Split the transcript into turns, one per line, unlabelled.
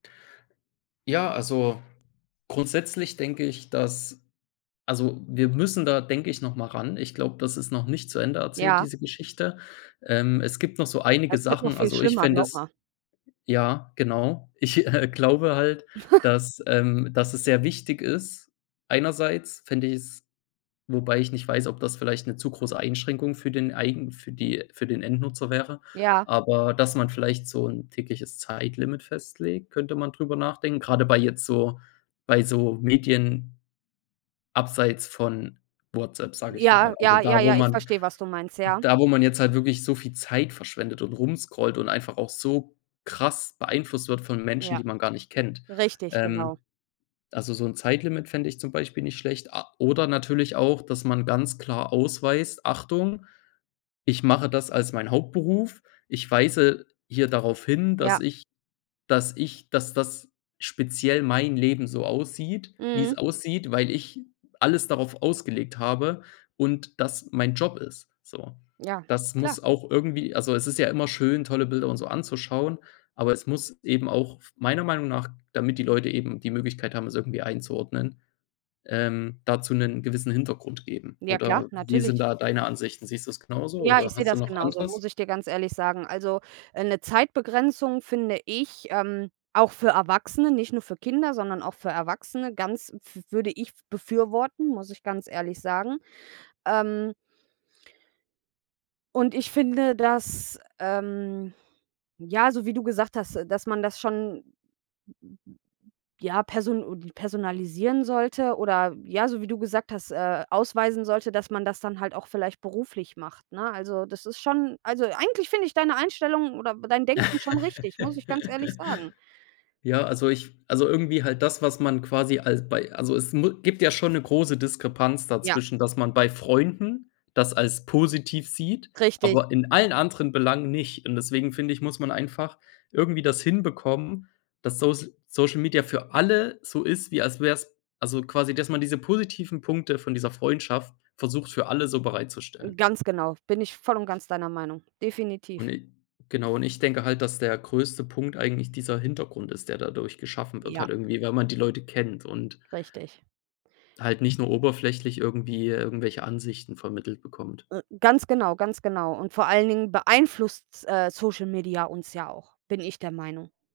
Ja, also grundsätzlich denke ich, dass also wir müssen da denke ich, noch mal ran. Ich glaube, das ist noch nicht zu Ende erzählt,
Ja.
diese Geschichte. Ähm, es gibt noch so einige
Das wird noch
Sachen,
viel
also ich
schlimmer,
fände
glaube
es
mal.
ja, genau, ich, äh, glaube halt, dass, ähm dass es sehr wichtig ist, einerseits fände ich es wobei ich nicht weiß, ob das vielleicht 'ne zu große Einschränkung für den eigen für die für den Endnutzer wäre,
Ja.
aber dass man vielleicht so 'n tägliches Zeitlimit festlegt, könnte man darüber nachdenken. Gerade bei jetzt so bei so Medien abseits von WhatsApp, sage ich mal,
Ja,
also
ja, ja,
da wo
ja, ich
man
verstehe was du meinst, ja.
da, wo man jetzt halt wirklich so viel Zeit verschwendet und rum scrollt und einfach auch so krass beeinflusst wird von Menschen,
Ja,
die man gar nicht kennt.
richtig,
Ähm,
genau.
also so 'n Zeitlimit fände ich zum Beispiel nicht schlecht. A oder natürlich auch, dass man ganz klar ausweist: „Achtung, ich mache das als mein Hauptberuf. Ich weise hier darauf hin, dass
Ja.
ich dass ich dass das speziell mein Leben so aussieht, wie es
Mhm.
aussieht, weil ich alles darauf ausgelegt habe und das mein Job ist“, so.
Ja,
Das
klar.
muss auch irgendwie also es ist ja immer schön, tolle Bilder und so anzuschauen, aber es muss eben auch f meiner Meinung nach, damit die Leute eben die Möglichkeit haben, es irgendwie einzuordnen, ähm, dazu 'nen gewissen Hintergrund geben
Ja klar,
oder wie sind
natürlich.
da deine Ansichten? Siehst du das genauso
Ja,
oder
ich sehe
hast du
das
noch
genauso, muss
anderes?
ich dir ganz ehrlich sagen. Also, äh, 'ne Zeitbegrenzung finde ich, ähm, auch für Erwachsene, nicht nur für Kinder, sondern auch für Erwachsene ganz pf würde ich befürworten, muss ich ganz ehrlich sagen, ähm und ich finde das, ähm ja, so wie du gesagt hast, dass man das schon, m m m m ja, person personalisieren sollte oder, ja, so wie du gesagt hast, äh, ausweisen sollte, dass man das dann halt auch vielleicht beruflich macht, ne? Also, das ist schon also eigentlich finde ich deine Einstellung oder dein Denken schon richtig, muss ich ganz ehrlich sagen.
Ja, also ich also irgendwie halt das, was man quasi als bei also es mu gibt ja schon 'ne große Diskrepanz
Ja.
dazwischen, dass man bei Freunden das als positiv sieht,
Richtig.
aber in allen anderen Belangen nicht und deswegen finde ich, muss man einfach irgendwie das hinbekommen, dass Sosl Social Media für alle so ist, wie als wäre es also quasi, dass man diese positiven Punkte von dieser Freundschaft versucht, für alle so bereitzustellen.
Ganz genau, bin ich voll und ganz deiner Meinung,
Und
definitiv.
i genau. Und, ich denke halt, dass der größte Punkt eigentlich dieser Hintergrund ist der dadurch geschaffen wird
Ja.
halt irgendwie wenn man die Leute kennt und
Richtig.
halt nicht nur oberflächlich irgendwie irgendwelche Ansichten vermittelt bekommt.
Äh, ganz genau, ganz genau und vor allen Dingen beeinflusst s äh, Social Media uns ja auch, bin ich der Meinung.